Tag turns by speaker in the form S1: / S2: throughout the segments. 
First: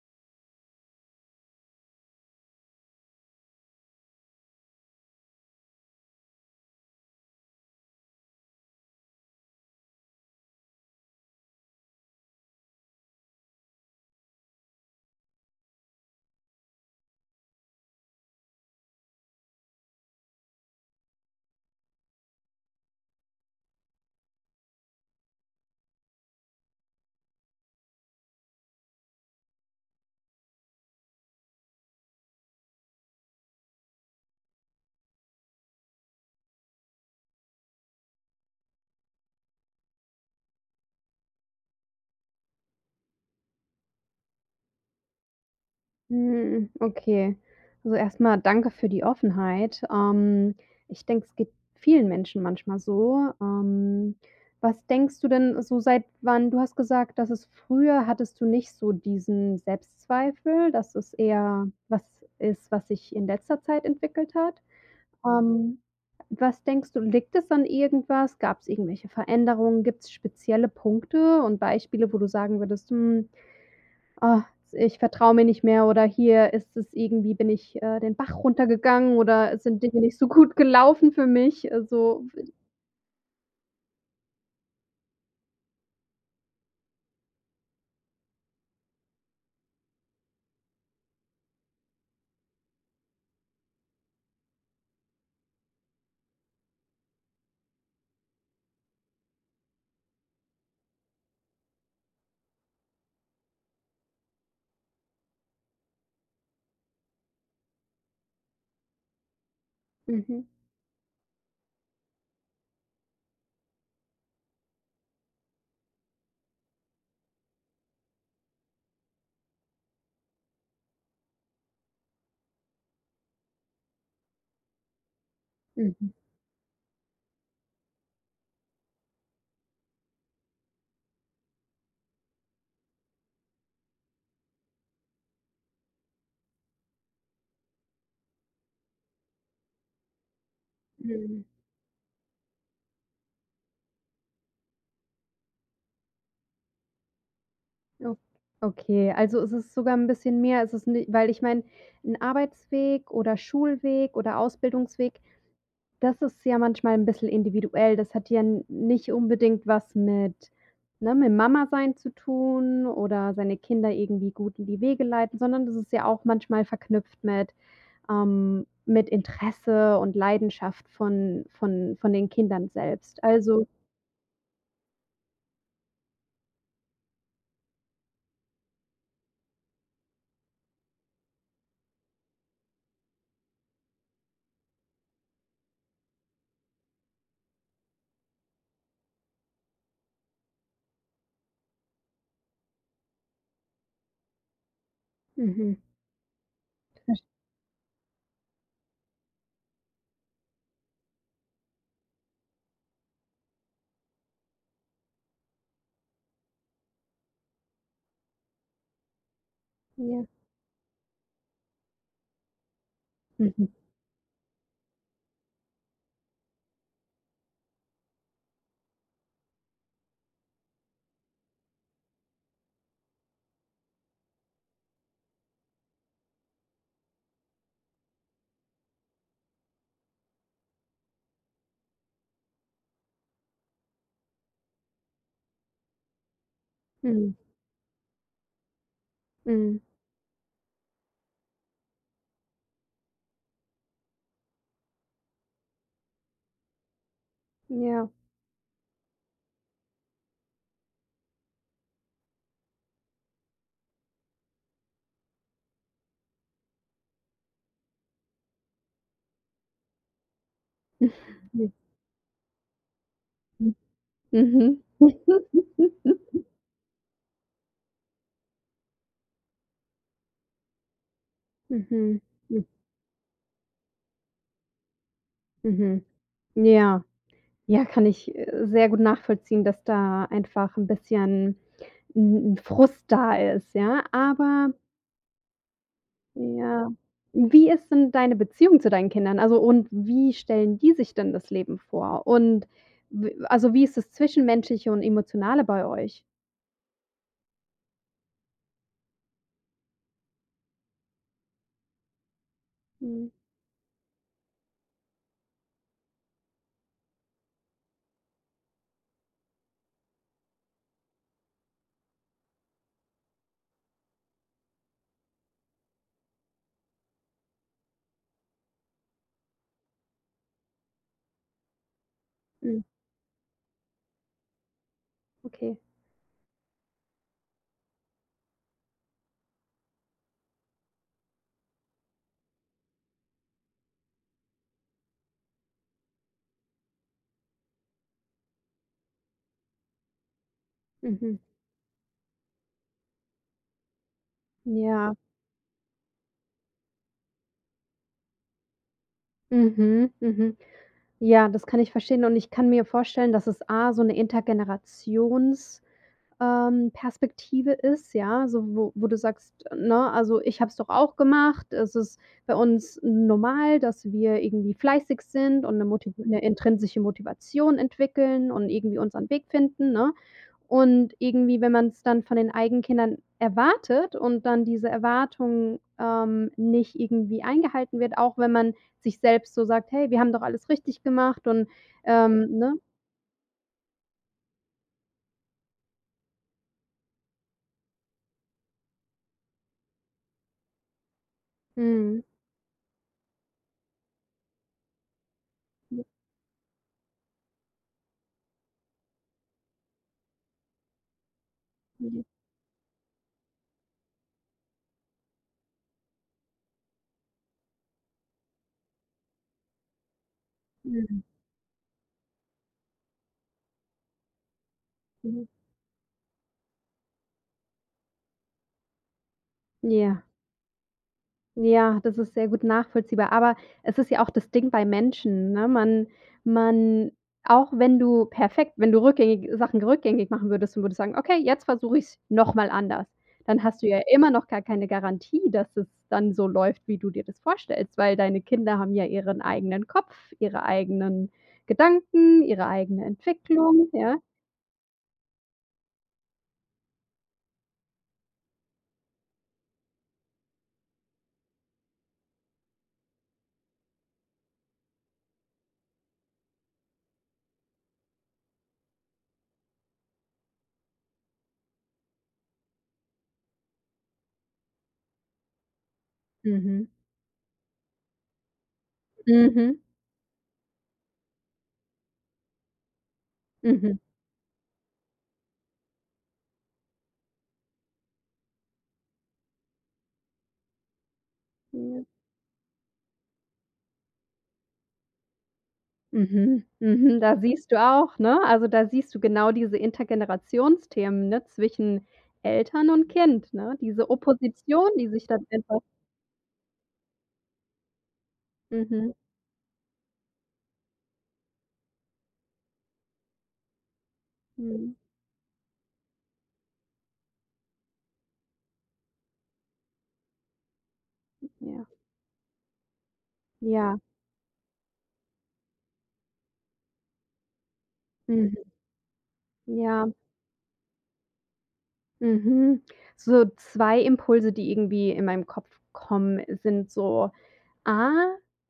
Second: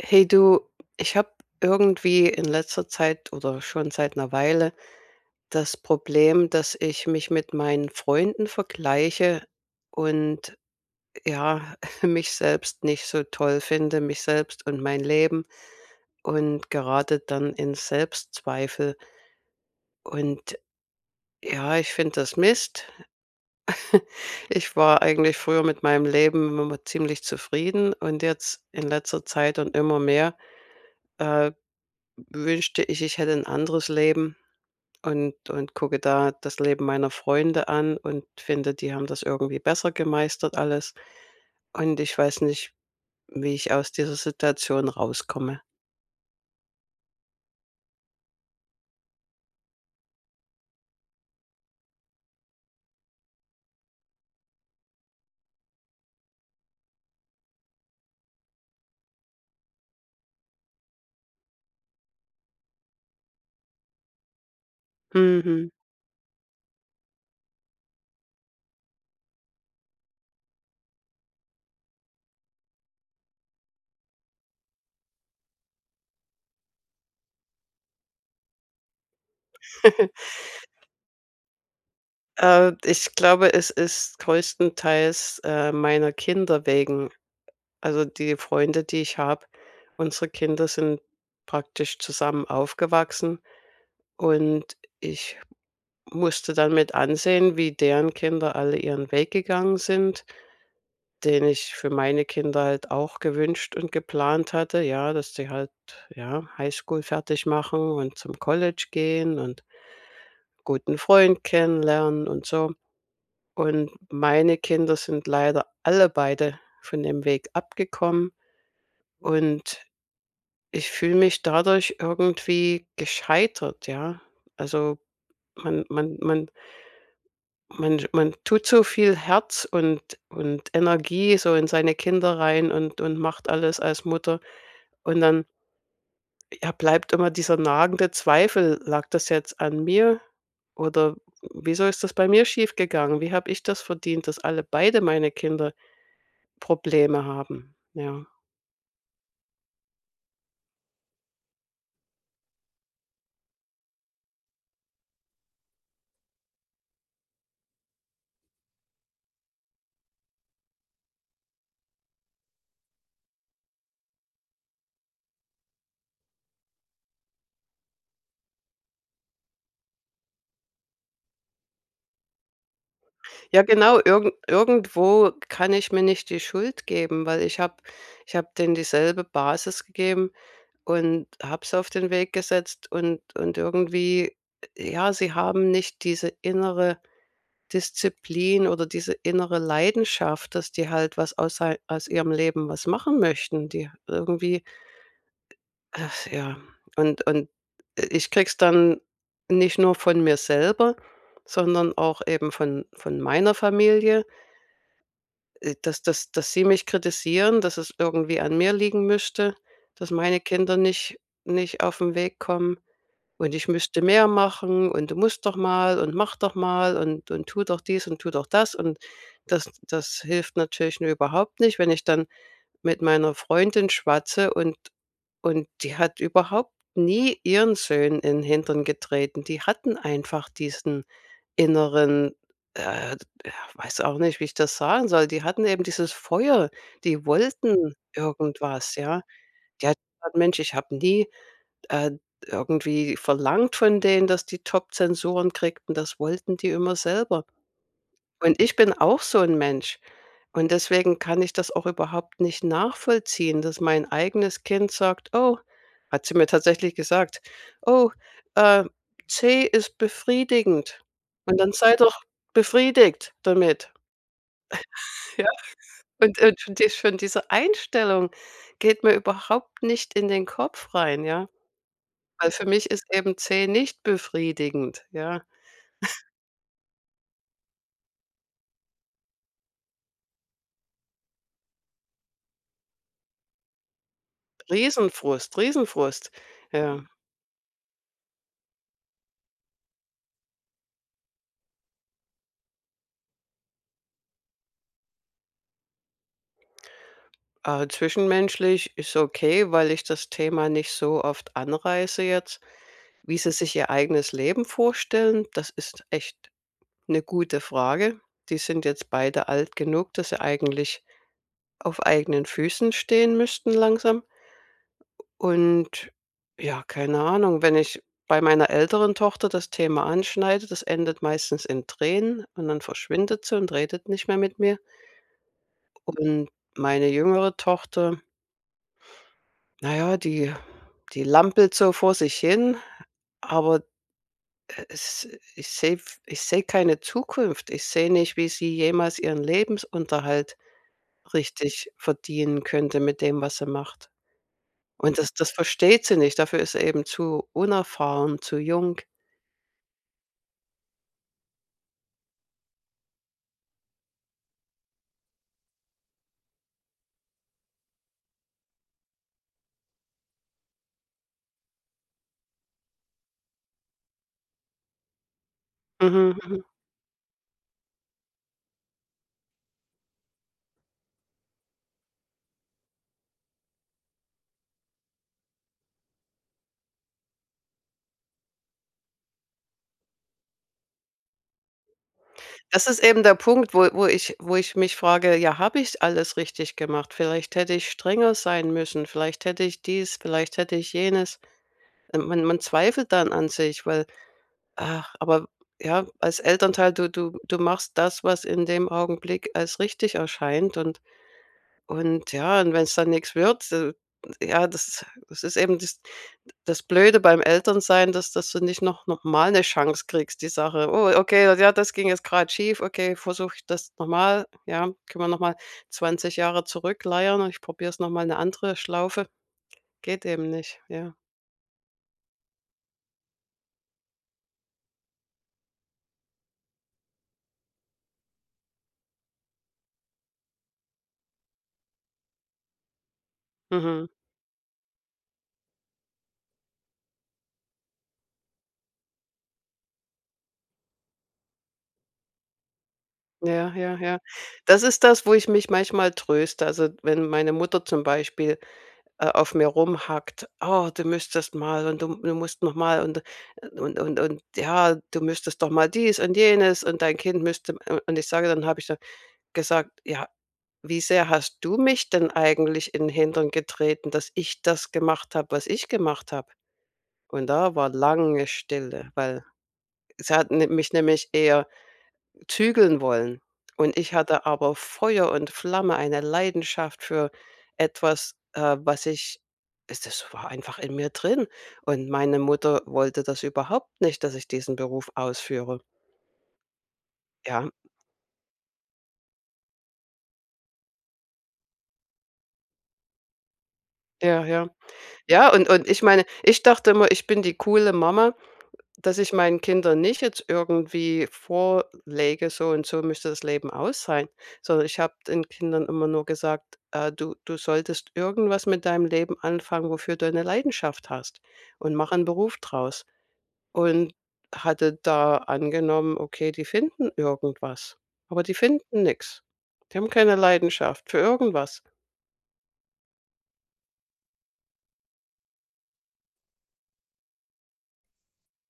S1: Hey du, ich habe irgendwie in letzter Zeit oder schon seit 'ner Weile das Problem, dass ich mich mit meinen Freunden vergleiche und, ja, mich selbst nicht so toll finde mich selbst und mein Leben, und grade dann in Selbstzweifel Und ja, ich finde das Mist. Ich war eigentlich früher mit meinem Leben immer ziemlich zufrieden und jetzt in letzter Zeit und immer mehr, äh, wünschte ich, ich hätte 'n anderes Leben und und gucke da das Leben meiner Freunde an und finde, die haben das irgendwie besser gemeistert alles, und ich weiß nicht, wie ich aus dieser Situation rauskomme.
S2: Hm, okay. Also, erst mal danke für die Offenheit, ähm, ich denke, es geht vielen Menschen manchmal so. Ähm, was denkst du denn, so seit wann du hast gesagt, dass es früher hattest du nicht so diesen Selbstzweifel, dass es eher was ist, was sich in letzter Zeit entwickelt hat?
S1: Mhm.
S2: Ähm, was denkst du, liegt das an irgendwas? Gab's irgendwelche Veränderungen? Gibt's spezielle Punkte und Beispiele, wo du sagen würdest: „Hm, ah, ich vertraue mir nicht mehr oder hier ist es irgendwie bin ich, äh, den Bach runtergegangen oder es sind Dinge nicht so gut gelaufen für mich.” Also [unintelligible]
S1: Äh, ich glaube, es ist größtenteils, äh, meiner Kinder wegen. Also, die Freunde, die ich habe unsere Kinder sind praktisch zusammen aufgewachsen und ich musste dann mit ansehen, wie deren Kinder alle ihren Weg gegangen sind, den ich für meine Kinder halt auch gewünscht und geplant hatte ja, dass sie halt, ja, Highschool fertig machen und zum College gehen und
S2: Mhm.
S1: guten Freund kennenlernen und so. Und meine Kinder sind leider alle beide von dem Weg abgekommen und ich fühle mich dadurch irgendwie gescheitert, ja? Also, man
S2: Mhm.
S1: man man man man tut so viel Herz und und Energie so in seine Kinder rein und und macht alles als Mutter und dann ja, bleibt immer dieser nagende Zweifel: „Lag das jetzt an mir oder w
S2: Mhm.
S1: wieso ist das bei mir schiefgegangen? Wie habe ich das verdient, dass alle beide meine Kinder Probleme haben?”
S2: O
S1: Ja.
S2: okay, also, es ist sogar 'n bisschen mehr. Es ist ni weil ich meine, 'n Arbeitsweg oder Schulweg oder Ausbildungsweg, das ist ja manchmal 'n bisschen individuell, das hat ja n nicht unbedingt was mit ne, mit Mama sein zu tun oder seine Kinder irgendwie gut in die Wege leiten, sondern das ist ja auch manchmal verknüpft mit ähm, mit Interesse und Leidenschaft von von von den Kindern selbst.
S1: Ja
S2: Also
S1: genau, irgend irgendwo kann ich mir nicht die Schuld geben, weil ich habe ich habe denen dieselbe Basis gegeben und habe sie auf den Weg gesetzt und und irgendwie, j ja, sie haben nicht diese innere Disziplin oder diese innere Leidenschaft, dass die halt was aus ei aus ihrem Leben was machen möchten. Die irgendwie
S2: Mhm.
S1: ach ja.
S2: Verst
S1: Und und i ich kriege es dann nicht nur von mir selber, sondern auch eben von von meiner Familie äh, dass dass dass sie mich kritisieren, dass es irgendwie an mir liegen müsste, dass
S2: Ja.
S1: meine Kinder nicht nicht auf 'n Weg kommen und ich
S2: Mhm.
S1: müsste mehr machen und: „Du musst doch mal und mach doch mal und und tu doch dies und tu doch das.” Und das das hilft natürlich mir überhaupt nicht, wenn ich dann mit meiner Freundin schwatze und und die hat überhaupt nie ihren Söhnen in 'n Hintern getreten, die hatten einfach diesen inneren, äh, d ja, weiß auch nicht, wie ich das sagen soll, die hatten eben dieses Feuer, die
S2: Mhm.
S1: wollten irgendwas, ja?
S2: Mhm.
S1: Die hat gesagt: „Mensch, ich habe nie, äh, irgendwie verlangt von denen, dass die Top-Zensuren kriegten. Das wollten die immer selber.”
S2: Ja.
S1: Und ich bin auch so 'n Mensch und deswegen kann ich das auch überhaupt nicht nachvollziehen, dass mein eigenes Kind sagt: „Oh” hat sie mir tatsächlich gesagt: „Oh, äh, C ist befriedigend und dann
S2: Hm.
S1: sei doch befriedigt
S2: Hm,
S1: damit.”
S2: mhm.
S1: Ja, und und schon die schon diese Einstellung geht mir überhaupt nicht in den Kopf rein, ja,
S2: Mhm.
S1: weil
S2: Hm.
S1: für mich ist eben C nicht befriedigend, ja?
S2: Mhm. Ja. Ja, kann ich, äh, sehr gut nachvollziehen, dass da einfach 'n bisschen 'n 'n Frust da ist, ja, aber
S1: Riesen Frust, riesen Frust,
S2: ja.
S1: ja.
S2: Wie ist denn deine Beziehung zu deinen Kindern, also, und wie stellen die sich denn das Leben vor? Und w also, wie ist das Zwischenmenschliche und Emotionale bei euch?
S1: Äh, zwischenmenschlich ist okay, weil ich das Thema nicht so oft anreiße jetzt.
S2: Mhm.
S1: Wie sie sich ihr eigenes Leben vorstellen, das ist echt 'ne gute Frage. Die sind jetzt beide alt genug, dass sie eigentlich auf eigenen Füßen stehen müssten langsam. U und ja, keine Ahnung. Wenn ich bei meiner älteren Tochter das Thema anschneide, das endet meistens in Tränen und dann
S2: Mhm.
S1: verschwindet sie und redet nicht mehr mit mir.
S2: Okay.
S1: Und meine jüngere Tochter na ja, die die lampelt so vor sich hin, aber, äh, es ich sehe f ich sehe keine Zukunft. Ich sehe nicht, wie sie jemals ihren Lebensunterhalt
S2: Mhm.
S1: richtig verdienen könnte mit dem, was sie macht
S2: Ja.
S1: und das das versteht sie nicht. Dafür ist sie eben zu unerfahren, zu jung.
S2: Mhm, mhm. Ja, das kann ich verstehen und ich kann mir vorstellen, dass es A: so 'ne Intergenerations ähm, Perspektive ist, ja. So wo wo du sagst, ne: „Also, ich habe es doch auch gemacht. Es ist bei uns normal, dass wir irgendwie fleißig sind und 'ne moti
S1: Mhm,
S2: 'ne
S1: mhm.
S2: intrinsische Motivation entwickeln und irgendwie unseren Weg finden, ne?“ Und irgendwie, wenn man's dann von den eigenen Kindern erwartet und dann diese Erwartung, ähm, nicht irgendwie eingehalten wird, auch wenn man sich selbst so sagt: „Hey, wir haben doch alles richtig gemacht, und“, ähm ne?
S1: Das ist eben der Punkt, wo wo ich wo ich mich frage, ja, habe ich alles richtig gemacht? Vielleicht hätte ich strenger sein müssen, vielleicht hätte ich dies, vielleicht hätte ich jenes. Äh,
S2: Mhm.
S1: man man zweifelt dann an sich, weil ach, aber,
S2: [unintelligible]
S1: ja, als Elternteil, du du du machst das, was in dem Augenblick als richtig erscheint und
S2: Mhm.
S1: und ja, und wenn's dann nix wird [unintelligible] ja, das das ist eben das das Blöde beim Eltern-sein, dass dass du nicht noch noch mal 'ne Chance kriegst, die Sache „Oh,
S2: Mhm.
S1: okay, ja, das ging jetzt grad schief. Okay, versuche ich das noch mal. Ja, können wir noch
S2: Mhm.
S1: mal 20 Jahre zurückleiern und ich probier's noch mal 'ne andere Schlaufe.“
S2: Ja.
S1: Geht eben nicht, ja.
S2: Ja, das ist sehr gut nachvollziehbar, aber es ist ja auch das Ding bei Menschen, ne? Man man auch wenn du perfekt wenn du rückgängig Sachen rückgängig machen würdest und würdest sagen: „Okay, jetzt versuche ich's noch mal anders“, dann hast du ja
S1: Mhm.
S2: immer noch gar keine Garantie, dass es dann so läuft, wie du dir das vorstellst, weil deine Kinder haben ja ihren eigenen Kopf, ihre eigenen Gedanken, ihre eigene
S1: Ja,
S2: Entwicklung,
S1: ja,
S2: ja?
S1: ja. Das ist das, wo ich mich manchmal tröste. Also, wenn meine Mutter zum Beispiel, äh, auf mir rumhackt: „Oh, du müsstest mal und du du musst noch mal und und und und ja, du müsstest doch mal dies und jenes und dein Kind müsste“, u und ich sage dann habe ich dann gesagt: „Ja, wie sehr hast du mich denn eigentlich in 'n Hintern getreten, dass ich das gemacht habe, was ich gemacht habe?“
S2: Mhm.
S1: Und da war lange Stille, weil
S2: Mhm.
S1: sie hat ni mich nämlich eher zügeln wollen und
S2: Mhm.
S1: ich hatte aber Feuer und Flamme, eine Leidenschaft für etwas, äh, was ich es das war einfach in mir drin
S2: Mhm.
S1: und meine Mutter wollte das überhaupt nicht, dass ich diesen Beruf ausführe.
S2: Mhm, mhm. Da
S1: Ja.
S2: siehst du auch, ne? Also, da siehst du genau diese Intergenerationsthemen, ne, zwischen Eltern und Kind, ne? Diese
S1: Ja, ja.
S2: Opposition, die sich dann
S1: Ja, und
S2: einfach
S1: und ich meine, ich dachte immer, ich bin die coole Mama,
S2: Mhm.
S1: dass ich meinen Kindern nicht jetzt irgendwie vorlege: „So und so müsste das Leben aussehen“, sondern
S2: Mhm.
S1: ich habe den Kindern immer nur gesagt: „Äh, du du solltest irgendwas mit deinem Leben anfangen, wofür du eine Leidenschaft hast
S2: Ja.
S1: und mach 'n Beruf draus.“
S2: Ja.
S1: Und hatte da angenommen: „Okay, die finden irgendwas“, aber die
S2: Mhm.
S1: finden nix. Die
S2: Ja.
S1: haben keine Leidenschaft für irgendwas.
S2: Mhm. So 2 Impulse, die irgendwie in meinen Kopf kommen, sind so: A:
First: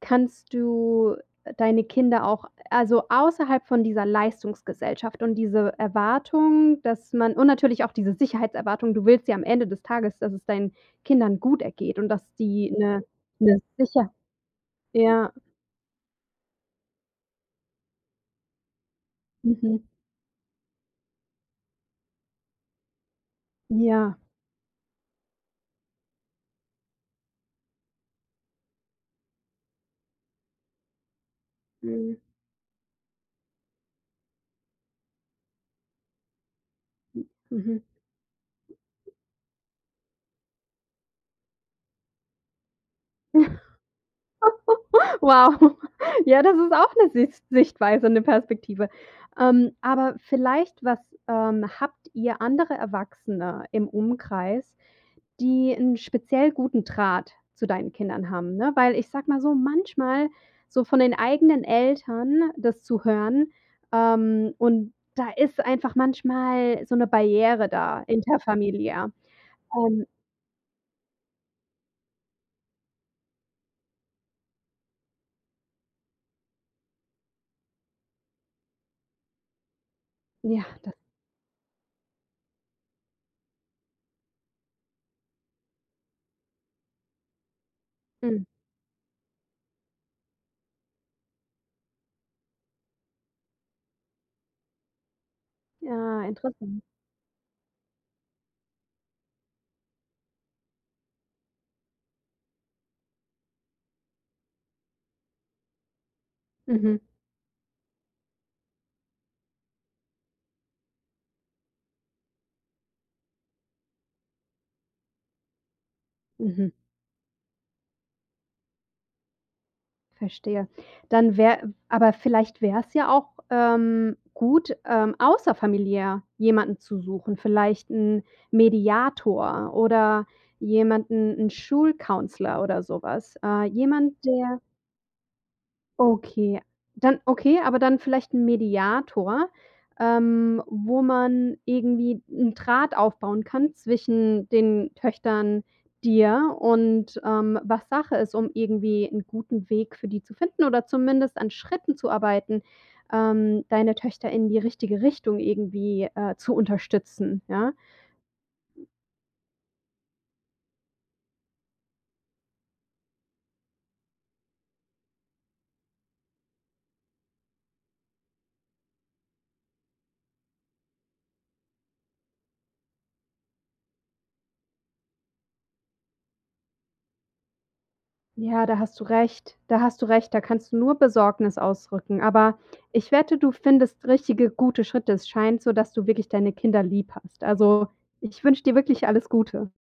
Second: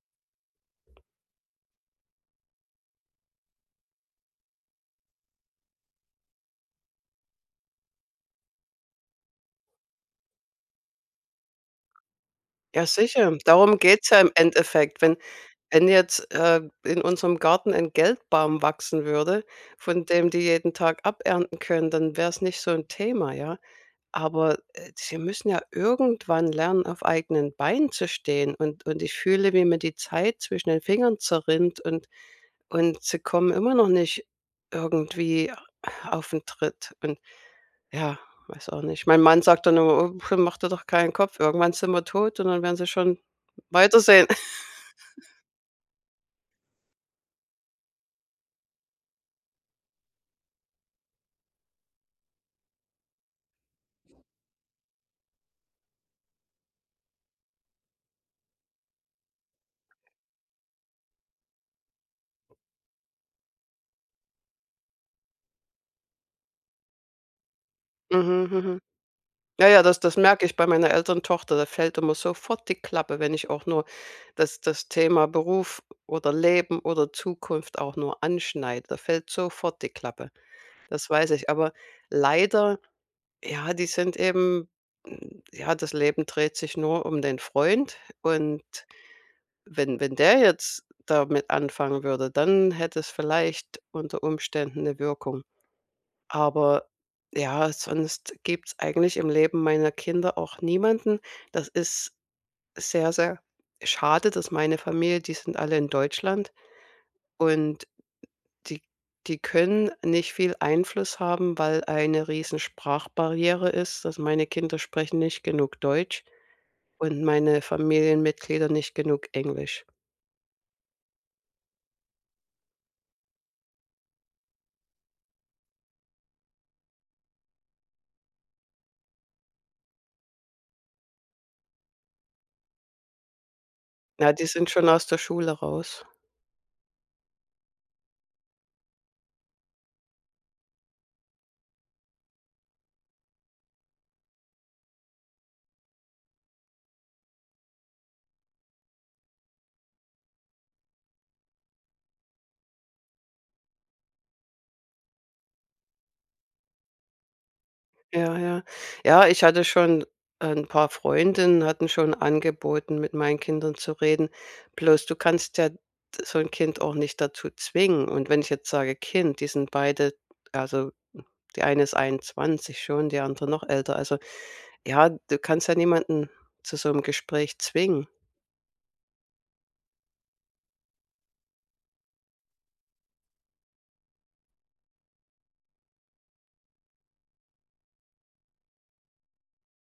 S2: kannst du deine Kinder auch, also, außerhalb von dieser Leistungsgesellschaft und diese Erwartung, dass man und natürlich auch diese Sicherheitserwartung, du willst ja am Ende des Tages, dass es deinen Kindern gut ergeht und dass die
S1: Ja
S2: 'ne
S1: sicher,
S2: 'ne
S1: darum geht's
S2: Sicher
S1: ja im Endeffekt. Wenn
S2: ja.
S1: wenn jetzt, äh, in unserem Garten ein Geldbaum wachsen würde,
S2: Mhm.
S1: von dem die jeden Tag abernten können, dann wär's nicht so 'n Thema, ja?
S2: Ja.
S1: Aber, äh, sie müssen ja irgendwann lernen, auf eigenen Beinen zu stehen und und ich fühle, wie mir die Zeit zwischen den Fingern zerrinnt und
S2: Mhm.
S1: und sie kommen immer noch nicht irgendwie auf 'n Tritt. Und
S2: M Mhm.
S1: ja, weiß auch nicht. Mein Mann sagt da nur: „Äh, puh, mach dir doch keinen Kopf. Irgendwann sind wir tot und dann werden sie schon weitersehen.“
S2: Wow. Ja, das ist auch 'ne Sis Sichtweise, 'ne Perspektive. Ähm, aber vielleicht, was ähm, habt ihr andere Erwachsene im Umkreis, die 'n speziell guten Draht zu deinen Kindern haben, ne? Weil ich sage mal so, manchmal so von den eigenen Eltern das zu hören ähm, und da ist einfach manchmal so 'ne Barriere da,
S1: Mhm, mhm.
S2: interfamiliär.
S1: Ja, ja, das
S2: Ähm
S1: das merke ich bei meiner älteren Tochter. Da fällt immer sofort die Klappe, wenn ich auch nur das das Thema Beruf oder Leben oder Zukunft auch nur anschneide. Da fällt sofort die Klappe.
S2: Ja, das
S1: Das weiß ich, aber leider ja, die sind eben m ja, das Leben dreht sich nur um den Freund
S2: Hm.
S1: und wenn wenn der jetzt damit anfangen würde, dann hätte es vielleicht unter Umständen 'ne Wirkung.
S2: Ja, interessant.
S1: Aber, ja, sonst gibt's eigentlich im Leben meiner Kinder auch niemanden. Das ist sehr, sehr schade, dass meine Familie, die sind alle in Deutschland
S2: Mhm.
S1: und die die können nicht viel Einfluss haben, weil eine riesen Sprachbarriere ist, dass meine Kinder sprechen nicht genug Deutsch
S2: Mhm.
S1: und meine Familienmitglieder nicht genug Englisch.
S2: Verstehe. Dann wär aber vielleicht wäre es ja auch, ähm, gut, ähm, außerfamiliär jemanden zu suchen, vielleicht 'n Mediator oder jemanden 'n Schul-Counselor oder so was. Äh, jemand,
S1: Ja, die
S2: der
S1: sind schon aus der Schule raus.
S2: Okay. Dann okay, aber dann vielleicht 'n Mediator, ähm, wo man irgendwie 'n Draht aufbauen kann zwischen den Töchtern, dir und, ähm, was Sache ist, um irgendwie 'n guten Weg für die zu finden oder zumindest an Schritten zu arbeiten, ähm, deine Töchter in die richtige Richtung irgendwie, äh, zu unterstützen, ja?
S1: Ja, ja. Ja, ich hatte schon 'n paar Freundinnen, hatten schon angeboten, mit meinen Kindern zu reden. Bloß du kannst ja so 'n Kind auch nicht dazu zwingen. Und wenn ich jetzt sage: „Kind, die sind beide“ also, die eine ist 21 schon, die andere noch älter. Also, ja, du kannst ja niemanden zu so'm Gespräch zwingen.
S2: Ja, da hast du recht. Da hast du recht, da kannst du nur Besorgnis ausdrücken, aber ich wette, du findest richtige, gute Schritte. Es scheint so, dass du wirklich deine Kinder lieb hast. Also, ich wünsche dir wirklich alles Gute.